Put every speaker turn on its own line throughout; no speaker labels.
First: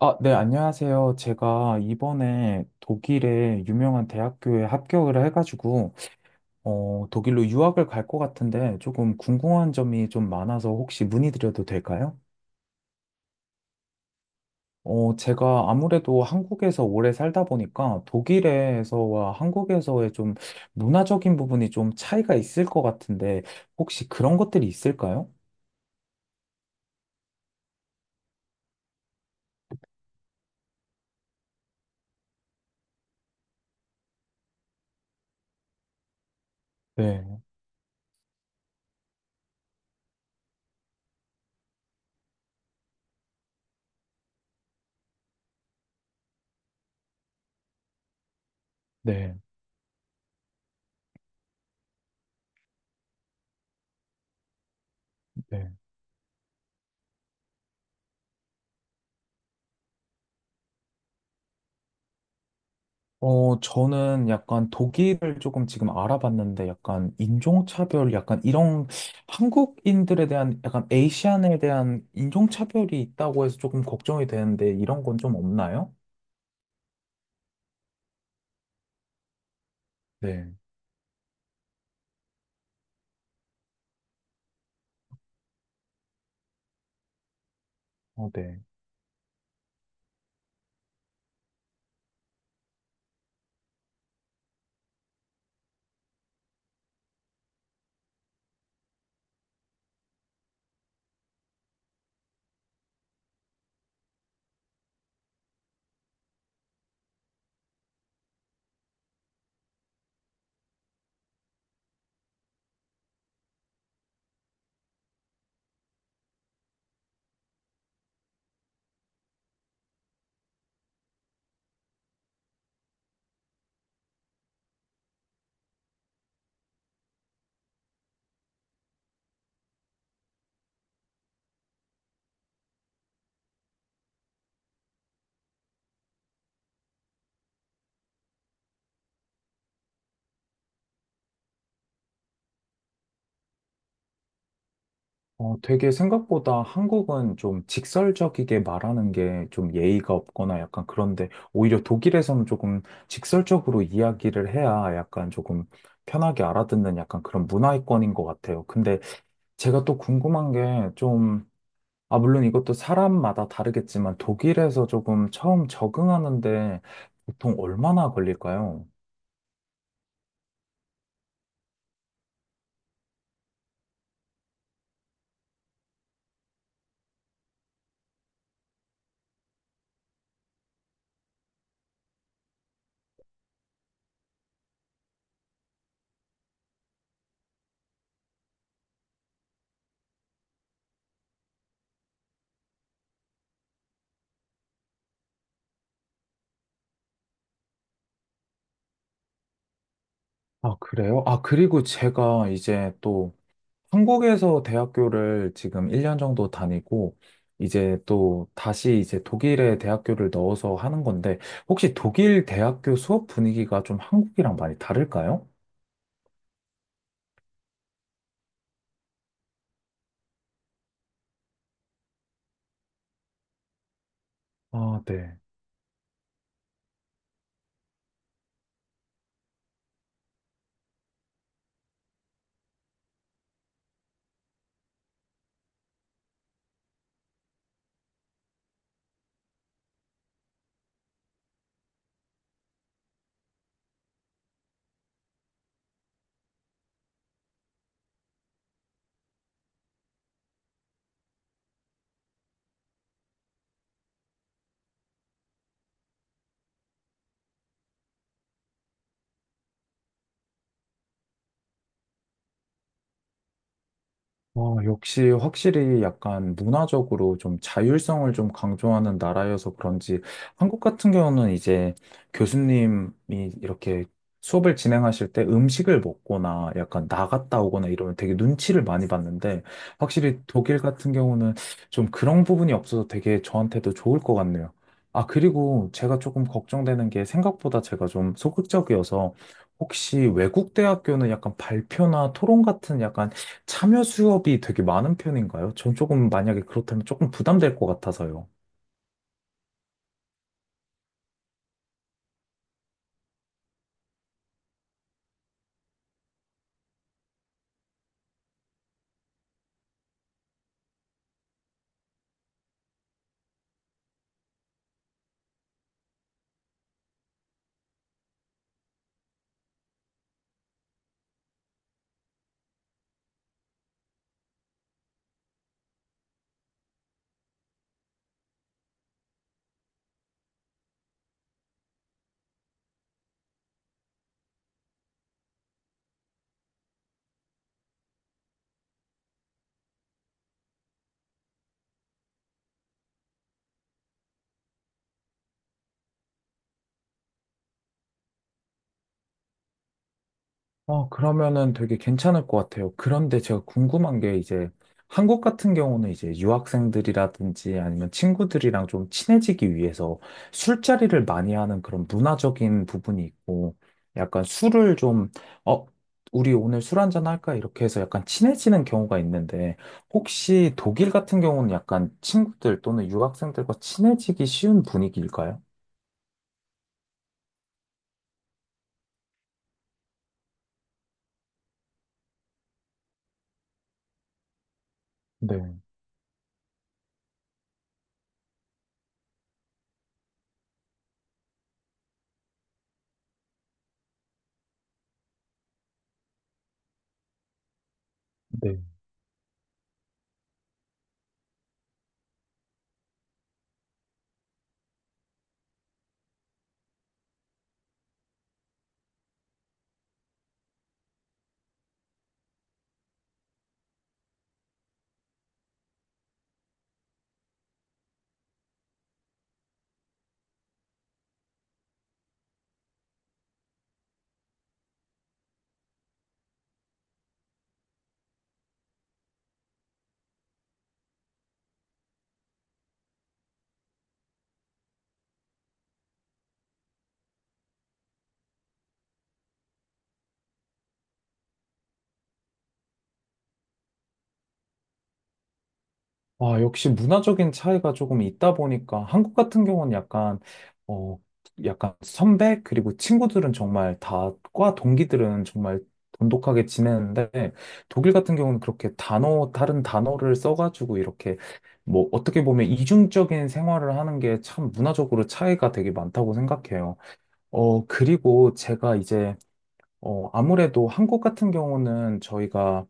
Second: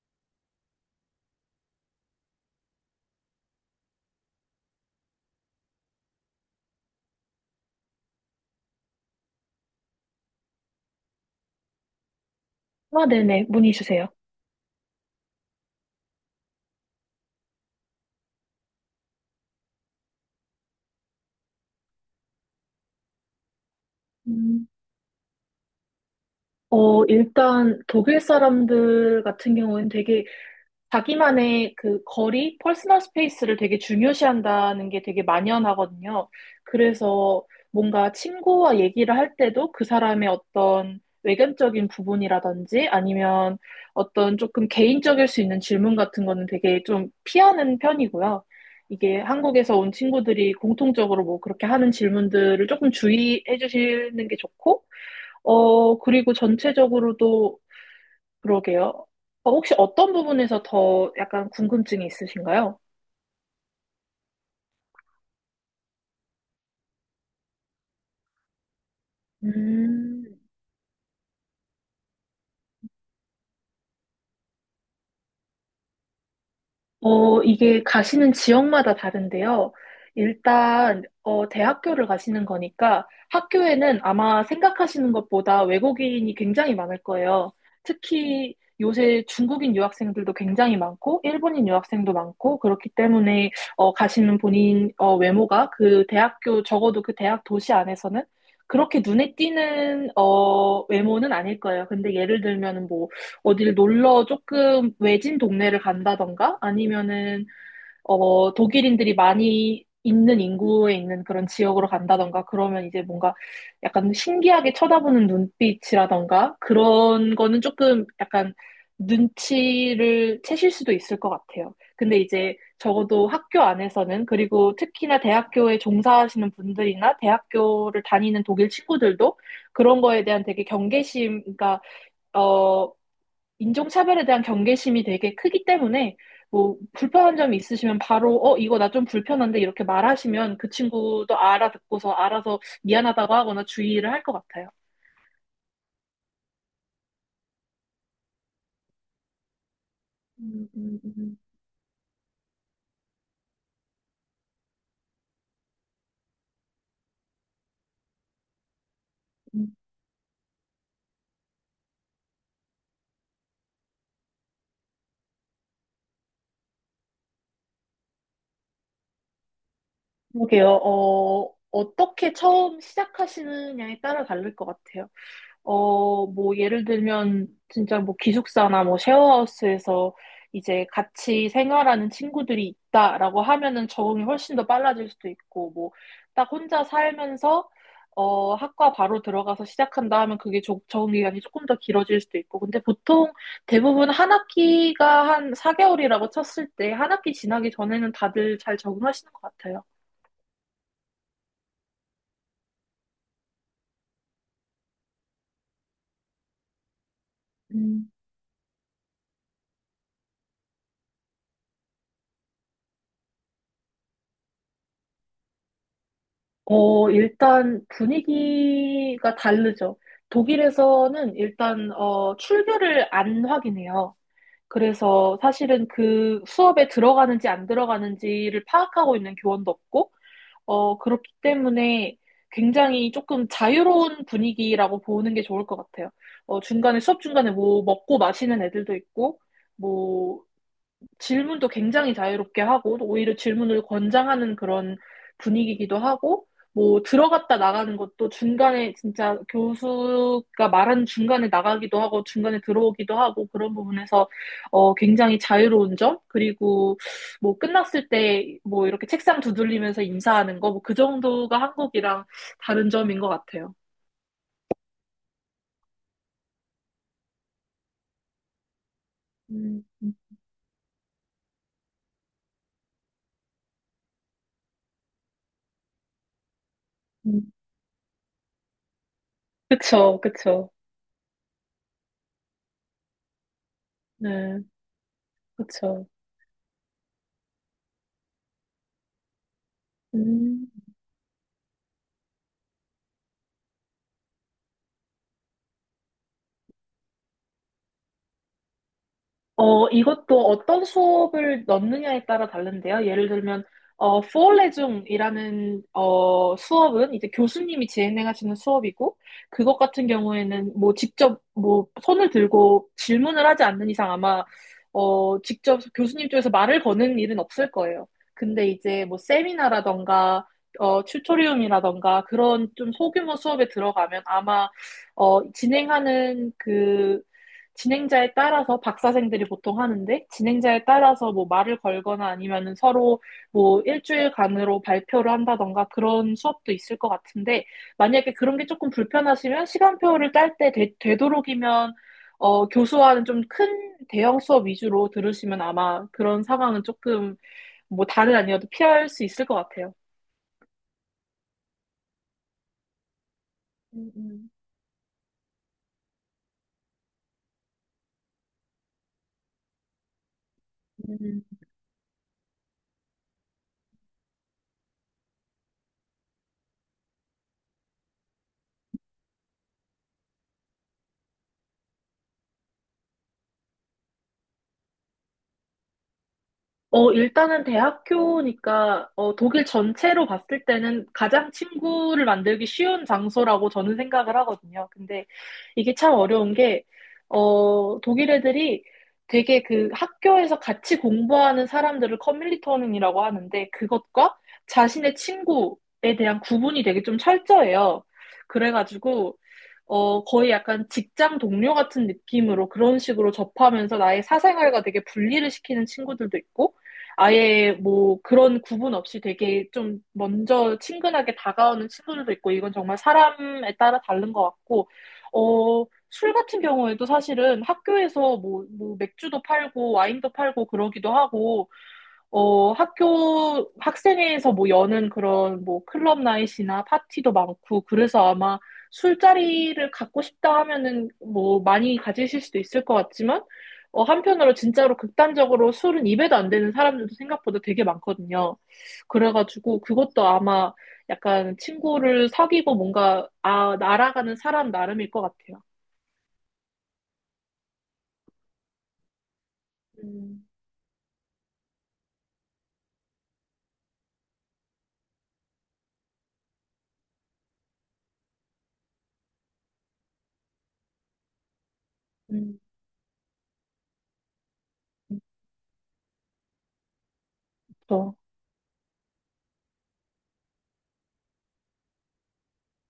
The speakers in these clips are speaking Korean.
아, 네, 안녕하세요. 제가 이번에 독일의 유명한 대학교에 합격을 해가지고, 독일로 유학을 갈 것 같은데 조금 궁금한 점이 좀 많아서 혹시 문의드려도 될까요?
아, 네네. 문의 주세요.
제가 아무래도 한국에서 오래 살다 보니까 독일에서와 한국에서의 좀 문화적인 부분이 좀 차이가 있을 것 같은데 혹시 그런
음,
것들이 있을까요?
일단 독일 사람들 같은 경우는 되게 자기만의 그 거리, 퍼스널 스페이스를 되게 중요시한다는 게 되게 만연하거든요. 그래서
네,
뭔가 친구와 얘기를 할 때도 그 사람의 어떤 외견적인 부분이라든지 아니면 어떤 조금 개인적일 수 있는 질문 같은 거는 되게 좀 피하는 편이고요. 이게
네,
한국에서 온 친구들이 공통적으로 뭐 그렇게 하는 질문들을 조금 주의해 주시는 게 좋고,
네.
그리고 전체적으로도 그러게요. 혹시 어떤 부분에서 더 약간 궁금증이 있으신가요?
저는 약간 독일을 조금 지금 알아봤는데 약간 인종차별, 약간 이런
음,
한국인들에 대한 약간 에이시안에 대한 인종차별이 있다고 해서 조금 걱정이 되는데 이런 건 좀 없나요?
이게 가시는 지역마다 다른데요.
네.
일단, 대학교를 가시는 거니까 학교에는 아마 생각하시는 것보다 외국인이 굉장히 많을 거예요.
어,
특히
네.
요새 중국인 유학생들도 굉장히 많고, 일본인 유학생도 많고, 그렇기 때문에, 가시는 본인, 외모가 그 대학교, 적어도 그 대학 도시 안에서는 그렇게 눈에 띄는, 외모는 아닐 거예요. 근데 예를 들면, 뭐, 어딜 놀러 조금 외진 동네를 간다던가 아니면은 독일인들이 많이 있는 인구에 있는 그런 지역으로 간다던가 그러면 이제 뭔가 약간 신기하게 쳐다보는 눈빛이라던가 그런 거는 조금 약간 눈치를 채실 수도 있을 것 같아요. 근데 이제 적어도 학교 안에서는 그리고 특히나 대학교에 종사하시는 분들이나 대학교를 다니는 독일 친구들도 그런 거에 대한 되게 경계심, 그러니까 어 인종차별에 대한 경계심이 되게 크기 때문에 뭐 불편한 점이 있으시면 바로 이거 나 좀 불편한데 이렇게 말하시면 그 친구도 알아듣고서 알아서 미안하다고 하거나 주의를 할 것 같아요.
되게 생각보다 한국은 좀 직설적이게 말하는 게 좀 예의가 없거나
음,
약간
음,
그런데
음,
오히려 독일에서는 조금 직설적으로 이야기를 해야 약간 조금 편하게 알아듣는 약간 그런 문화권인 것 같아요. 근데
음.
제가 또 궁금한 게 좀, 아, 물론 이것도 사람마다 다르겠지만 독일에서 조금 처음 적응하는데 보통 얼마나 걸릴까요?
그러게요. 어떻게 처음 시작하시느냐에 따라 다를 것 같아요. 뭐, 예를 들면, 진짜 뭐, 기숙사나 뭐, 쉐어하우스에서 이제 같이 생활하는 친구들이 있다라고 하면은 적응이 훨씬 더 빨라질 수도 있고, 뭐, 딱 혼자 살면서, 학과 바로 들어가서 시작한다 하면 그게 적응 기간이 조금 더 길어질 수도 있고, 근데 보통 대부분 한 학기가 한 4개월이라고 쳤을 때, 한 학기 지나기 전에는 다들 잘 적응하시는 것 같아요.
아, 그래요? 아, 그리고 제가 이제 또 한국에서 대학교를 지금 1년 정도 다니고 이제 또 다시 이제 독일에 대학교를 넣어서 하는 건데 혹시 독일 대학교 수업 분위기가 좀 한국이랑 많이 다를까요?
일단 분위기가 다르죠. 독일에서는 일단, 출결을 안 확인해요.
아, 네.
그래서 사실은 그 수업에 들어가는지 안 들어가는지를 파악하고 있는 교원도 없고, 그렇기 때문에 굉장히 조금 자유로운 분위기라고 보는 게 좋을 것 같아요. 수업 중간에 뭐 먹고 마시는 애들도 있고, 뭐 질문도 굉장히 자유롭게 하고 오히려 질문을 권장하는 그런 분위기이기도 하고 뭐 들어갔다 나가는 것도 중간에 진짜 교수가 말하는 중간에 나가기도 하고 중간에 들어오기도 하고 그런 부분에서 굉장히 자유로운 점 그리고 뭐 끝났을 때 뭐 이렇게 책상 두들리면서 인사하는 거 뭐 그 정도가 한국이랑 다른 점인 것 같아요.
역시 확실히 약간 문화적으로 좀 자율성을 좀 강조하는 나라여서
음, 음,
그런지 한국 같은 경우는 이제 교수님이 이렇게 수업을 진행하실 때 음식을 먹거나 약간
음.
나갔다 오거나 이러면 되게 눈치를 많이 봤는데
그쵸,
확실히
그쵸.
독일 같은 경우는 좀 그런 부분이 없어서 되게 저한테도 좋을 것
네,
같네요. 아, 그리고
그쵸.
제가 조금 걱정되는 게 생각보다 제가 좀 소극적이어서 혹시
음.
외국 대학교는 약간 발표나 토론 같은 약간 참여 수업이 되게 많은 편인가요? 전 조금 만약에 그렇다면 조금 부담될 것 같아서요.
이것도 어떤 수업을 넣느냐에 따라 다른데요. 예를 들면, 포레중이라는, 수업은 이제 교수님이 진행하시는 수업이고, 그것 같은 경우에는 뭐 직접 뭐 손을 들고 질문을 하지 않는 이상 아마, 직접 교수님 쪽에서 말을 거는 일은 없을 거예요. 근데 이제 뭐 세미나라던가, 튜토리움이라던가 그런 좀 소규모 수업에 들어가면 아마, 진행하는 그 진행자에 따라서 박사생들이 보통 하는데 진행자에 따라서 뭐 말을 걸거나 아니면은 서로 뭐 일주일간으로 발표를 한다던가 그런 수업도 있을 것 같은데 만약에 그런 게 조금 불편하시면 시간표를 짤 때 되도록이면 교수와는 좀 큰 대형 수업 위주로 들으시면 아마 그런 상황은 조금 뭐 다른 아니어도 피할 수 있을 것 같아요.
아, 그러면은 되게 괜찮을 것 같아요. 그런데 제가
음,
궁금한 게
음.
이제 한국 같은 경우는 이제 유학생들이라든지 아니면 친구들이랑 좀 친해지기 위해서 술자리를
음.
많이 하는 그런 문화적인 부분이 있고 약간 술을 좀, 어, 우리 오늘 술 한잔 할까? 이렇게 해서 약간 친해지는 경우가 있는데 혹시 독일 같은 경우는 약간 친구들 또는 유학생들과 친해지기 쉬운 분위기일까요?
일단은 대학교니까, 독일 전체로 봤을 때는 가장 친구를 만들기 쉬운 장소라고 저는 생각을 하거든요. 근데
네,
이게 참 어려운 게, 독일 애들이 되게 그 학교에서 같이 공부하는 사람들을 커뮤니티원이라고 하는데, 그것과 자신의 친구에 대한 구분이 되게 좀 철저해요.
네.
그래가지고, 거의 약간 직장 동료 같은 느낌으로 그런 식으로 접하면서 나의 사생활과 되게 분리를 시키는 친구들도 있고, 아예 뭐 그런 구분 없이 되게 좀 먼저 친근하게 다가오는 친구들도 있고 이건 정말 사람에 따라 다른 것 같고 술 같은 경우에도 사실은 학교에서 뭐, 뭐 맥주도 팔고 와인도 팔고 그러기도 하고 학교 학생회에서 뭐 여는 그런 뭐 클럽 나잇이나 파티도 많고 그래서 아마 술자리를 갖고 싶다 하면은 뭐 많이 가지실 수도 있을 것 같지만 한편으로 진짜로 극단적으로 술은 입에도 안 되는 사람들도 생각보다 되게 많거든요. 그래가지고 그것도 아마 약간 친구를 사귀고 뭔가 아, 날아가는 사람 나름일 것 같아요.
아, 역시 문화적인 차이가 조금 있다 보니까 한국 같은 경우는 약간,
음,
어, 약간 선배, 그리고 친구들은 정말 다, 과 동기들은 정말 돈독하게 지내는데, 독일 같은 경우는 그렇게 다른 단어를 써가지고 이렇게, 뭐, 어떻게
음,
보면 이중적인 생활을 하는 게 참 문화적으로 차이가 되게 많다고 생각해요.
그렇죠.
그리고 제가 이제, 아무래도 한국 같은 경우는 저희가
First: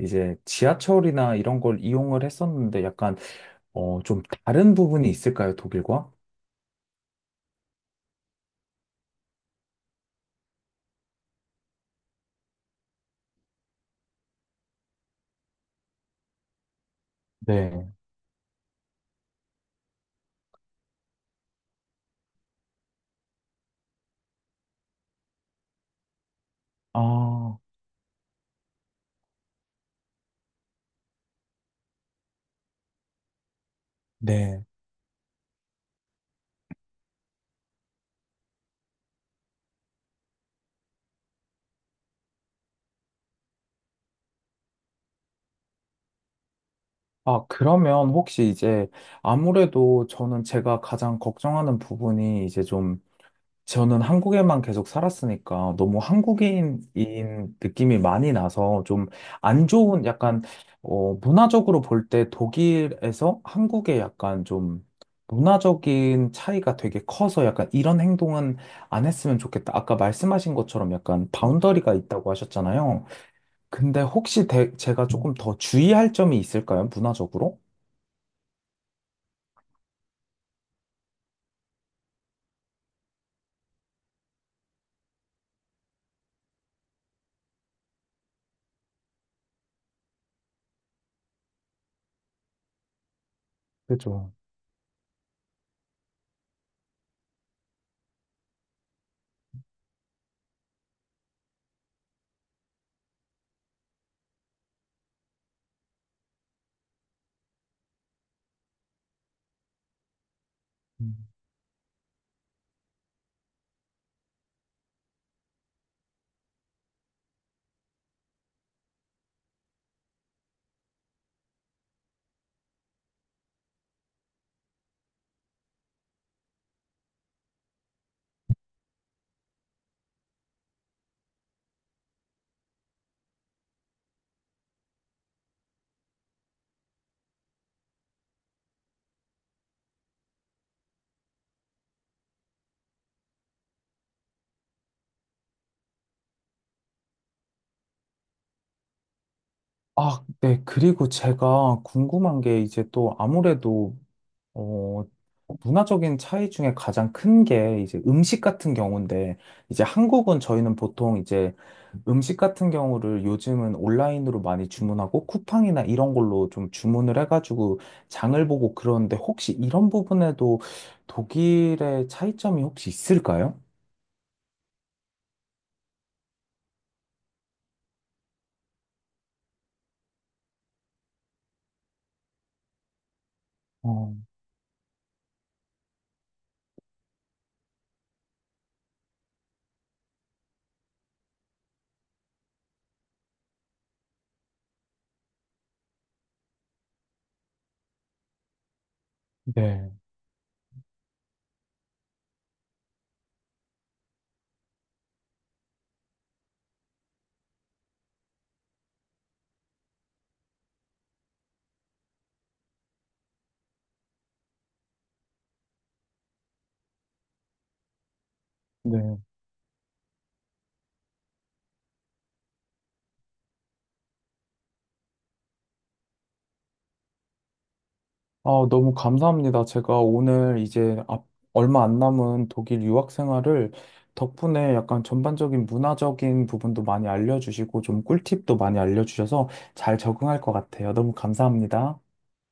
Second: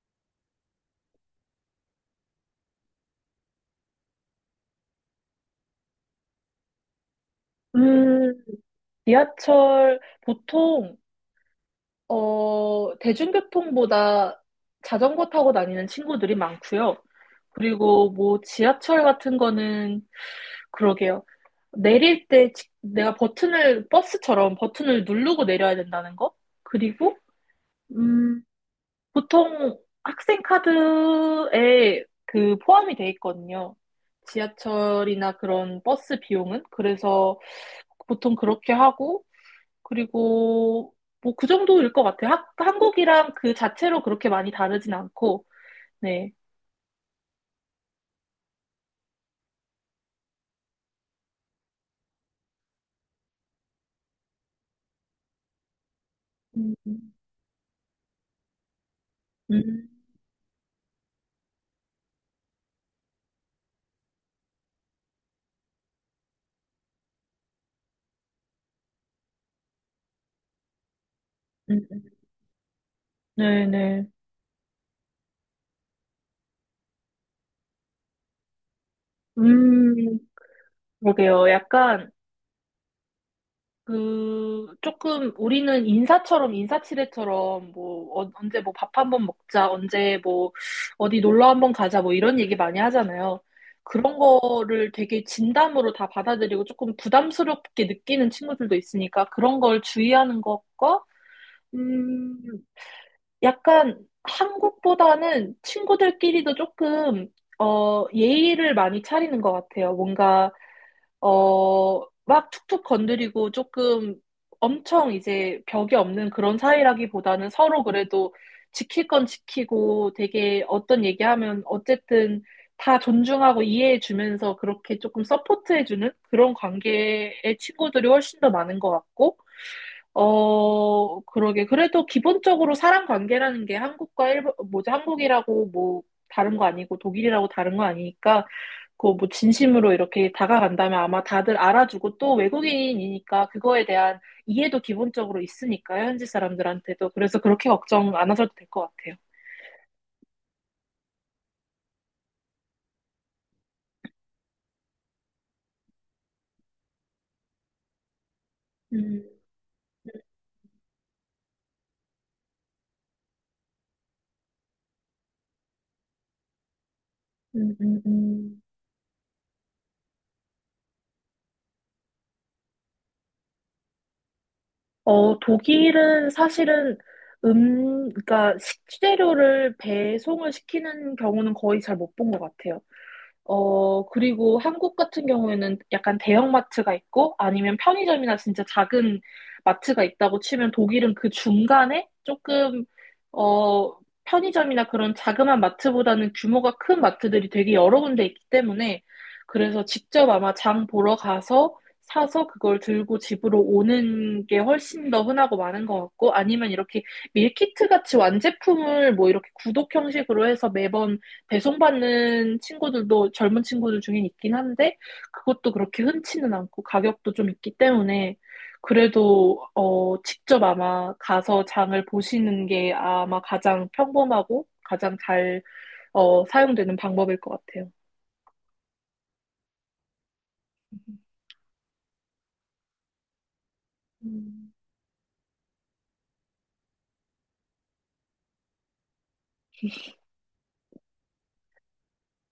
이제 지하철이나 이런 걸 이용을 했었는데 약간, 좀 다른 부분이 있을까요, 독일과?
음, 지하철 보통 대중교통보다 자전거 타고 다니는 친구들이 많고요.
네.
그리고 뭐 지하철 같은 거는 그러게요. 내릴 때 내가 버튼을 버스처럼 버튼을 누르고 내려야 된다는 거? 그리고
아,
음, 보통 학생 카드에 그 포함이 돼 있거든요.
네.
지하철이나 그런 버스 비용은 그래서 보통 그렇게 하고 그리고 뭐 그 정도일 것 같아요. 한국이랑 그 자체로 그렇게 많이 다르진 않고, 네.
아, 그러면 혹시 이제 아무래도 저는 제가 가장 걱정하는 부분이 이제 좀 저는 한국에만 계속 살았으니까 너무
음,
한국인인
음,
느낌이 많이 나서 좀 안
음,
좋은 약간 문화적으로 볼 때 독일에서 한국의 약간 좀 문화적인 차이가 되게 커서 약간 이런 행동은 안 했으면 좋겠다. 아까 말씀하신 것처럼 약간
음.
바운더리가 있다고 하셨잖아요. 근데
네네.
혹시 제가 조금 더 주의할 점이 있을까요? 문화적으로?
음, 그러게요. 약간 그 조금 우리는 인사처럼 인사치레처럼 뭐 언제 뭐 밥 한번 먹자, 언제 뭐 어디 놀러 한번 가자 뭐 이런 얘기 많이 하잖아요. 그런
그죠.
거를 되게 진담으로 다 받아들이고 조금 부담스럽게 느끼는 친구들도 있으니까 그런 걸 주의하는 것과 음, 약간 한국보다는 친구들끼리도 조금, 예의를 많이 차리는 것 같아요. 뭔가,
음.
어, 막 툭툭 건드리고 조금 엄청 이제 벽이 없는 그런 사이라기보다는 서로 그래도 지킬 건 지키고 되게 어떤 얘기하면 어쨌든 다 존중하고 이해해주면서 그렇게 조금 서포트해주는 그런 관계의 친구들이 훨씬 더 많은 것 같고, 그러게. 그래도 기본적으로 사람 관계라는 게 한국과 일본, 뭐지, 한국이라고 뭐 다른 거 아니고 독일이라고 다른 거 아니니까, 그거 뭐 진심으로 이렇게 다가간다면 아마 다들 알아주고 또 외국인이니까 그거에 대한 이해도 기본적으로 있으니까요, 현지 사람들한테도. 그래서 그렇게 걱정 안 하셔도 될 것 같아요.
아, 네. 그리고 제가 궁금한 게 이제 또 아무래도 어, 문화적인 차이 중에 가장 큰 게 이제 음식 같은
음,
경우인데, 이제 한국은 저희는 보통 이제 음식 같은 경우를 요즘은 온라인으로 많이 주문하고 쿠팡이나 이런 걸로 좀 주문을
음,
해가지고
음,
장을
음.
보고 그러는데 혹시 이런 부분에도 독일의 차이점이 혹시 있을까요?
독일은 사실은 그러니까 식재료를 배송을 시키는 경우는 거의 잘 못 본 것 같아요.
어,
그리고 한국 같은 경우에는 약간 대형마트가 있고 아니면 편의점이나 진짜 작은 마트가 있다고 치면 독일은 그 중간에 조금, 어, 편의점이나 그런 자그마한 마트보다는 규모가 큰 마트들이 되게 여러 군데 있기 때문에 그래서
네.
직접 아마 장 보러 가서 사서 그걸 들고 집으로 오는 게 훨씬 더 흔하고 많은 것 같고 아니면 이렇게 밀키트 같이 완제품을 뭐 이렇게 구독 형식으로 해서 매번 배송받는 친구들도 젊은 친구들 중에 있긴 한데, 그것도 그렇게 흔치는 않고 가격도 좀 있기 때문에,
네.
그래도, 직접 아마 가서 장을 보시는 게 아마 가장 평범하고 가장 잘, 사용되는 방법일 것 같아요.
아, 너무 감사합니다. 제가 오늘 이제 얼마 안 남은 독일 유학 생활을
음.
덕분에 약간 전반적인 문화적인 부분도 많이 알려주시고 좀 꿀팁도 많이 알려주셔서 잘 적응할 것 같아요. 너무 감사합니다.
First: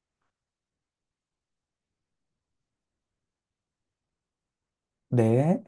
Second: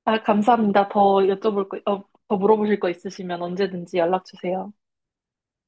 아, 감사합니다. 더 물어보실 거 있으시면 언제든지 연락 주세요.
네.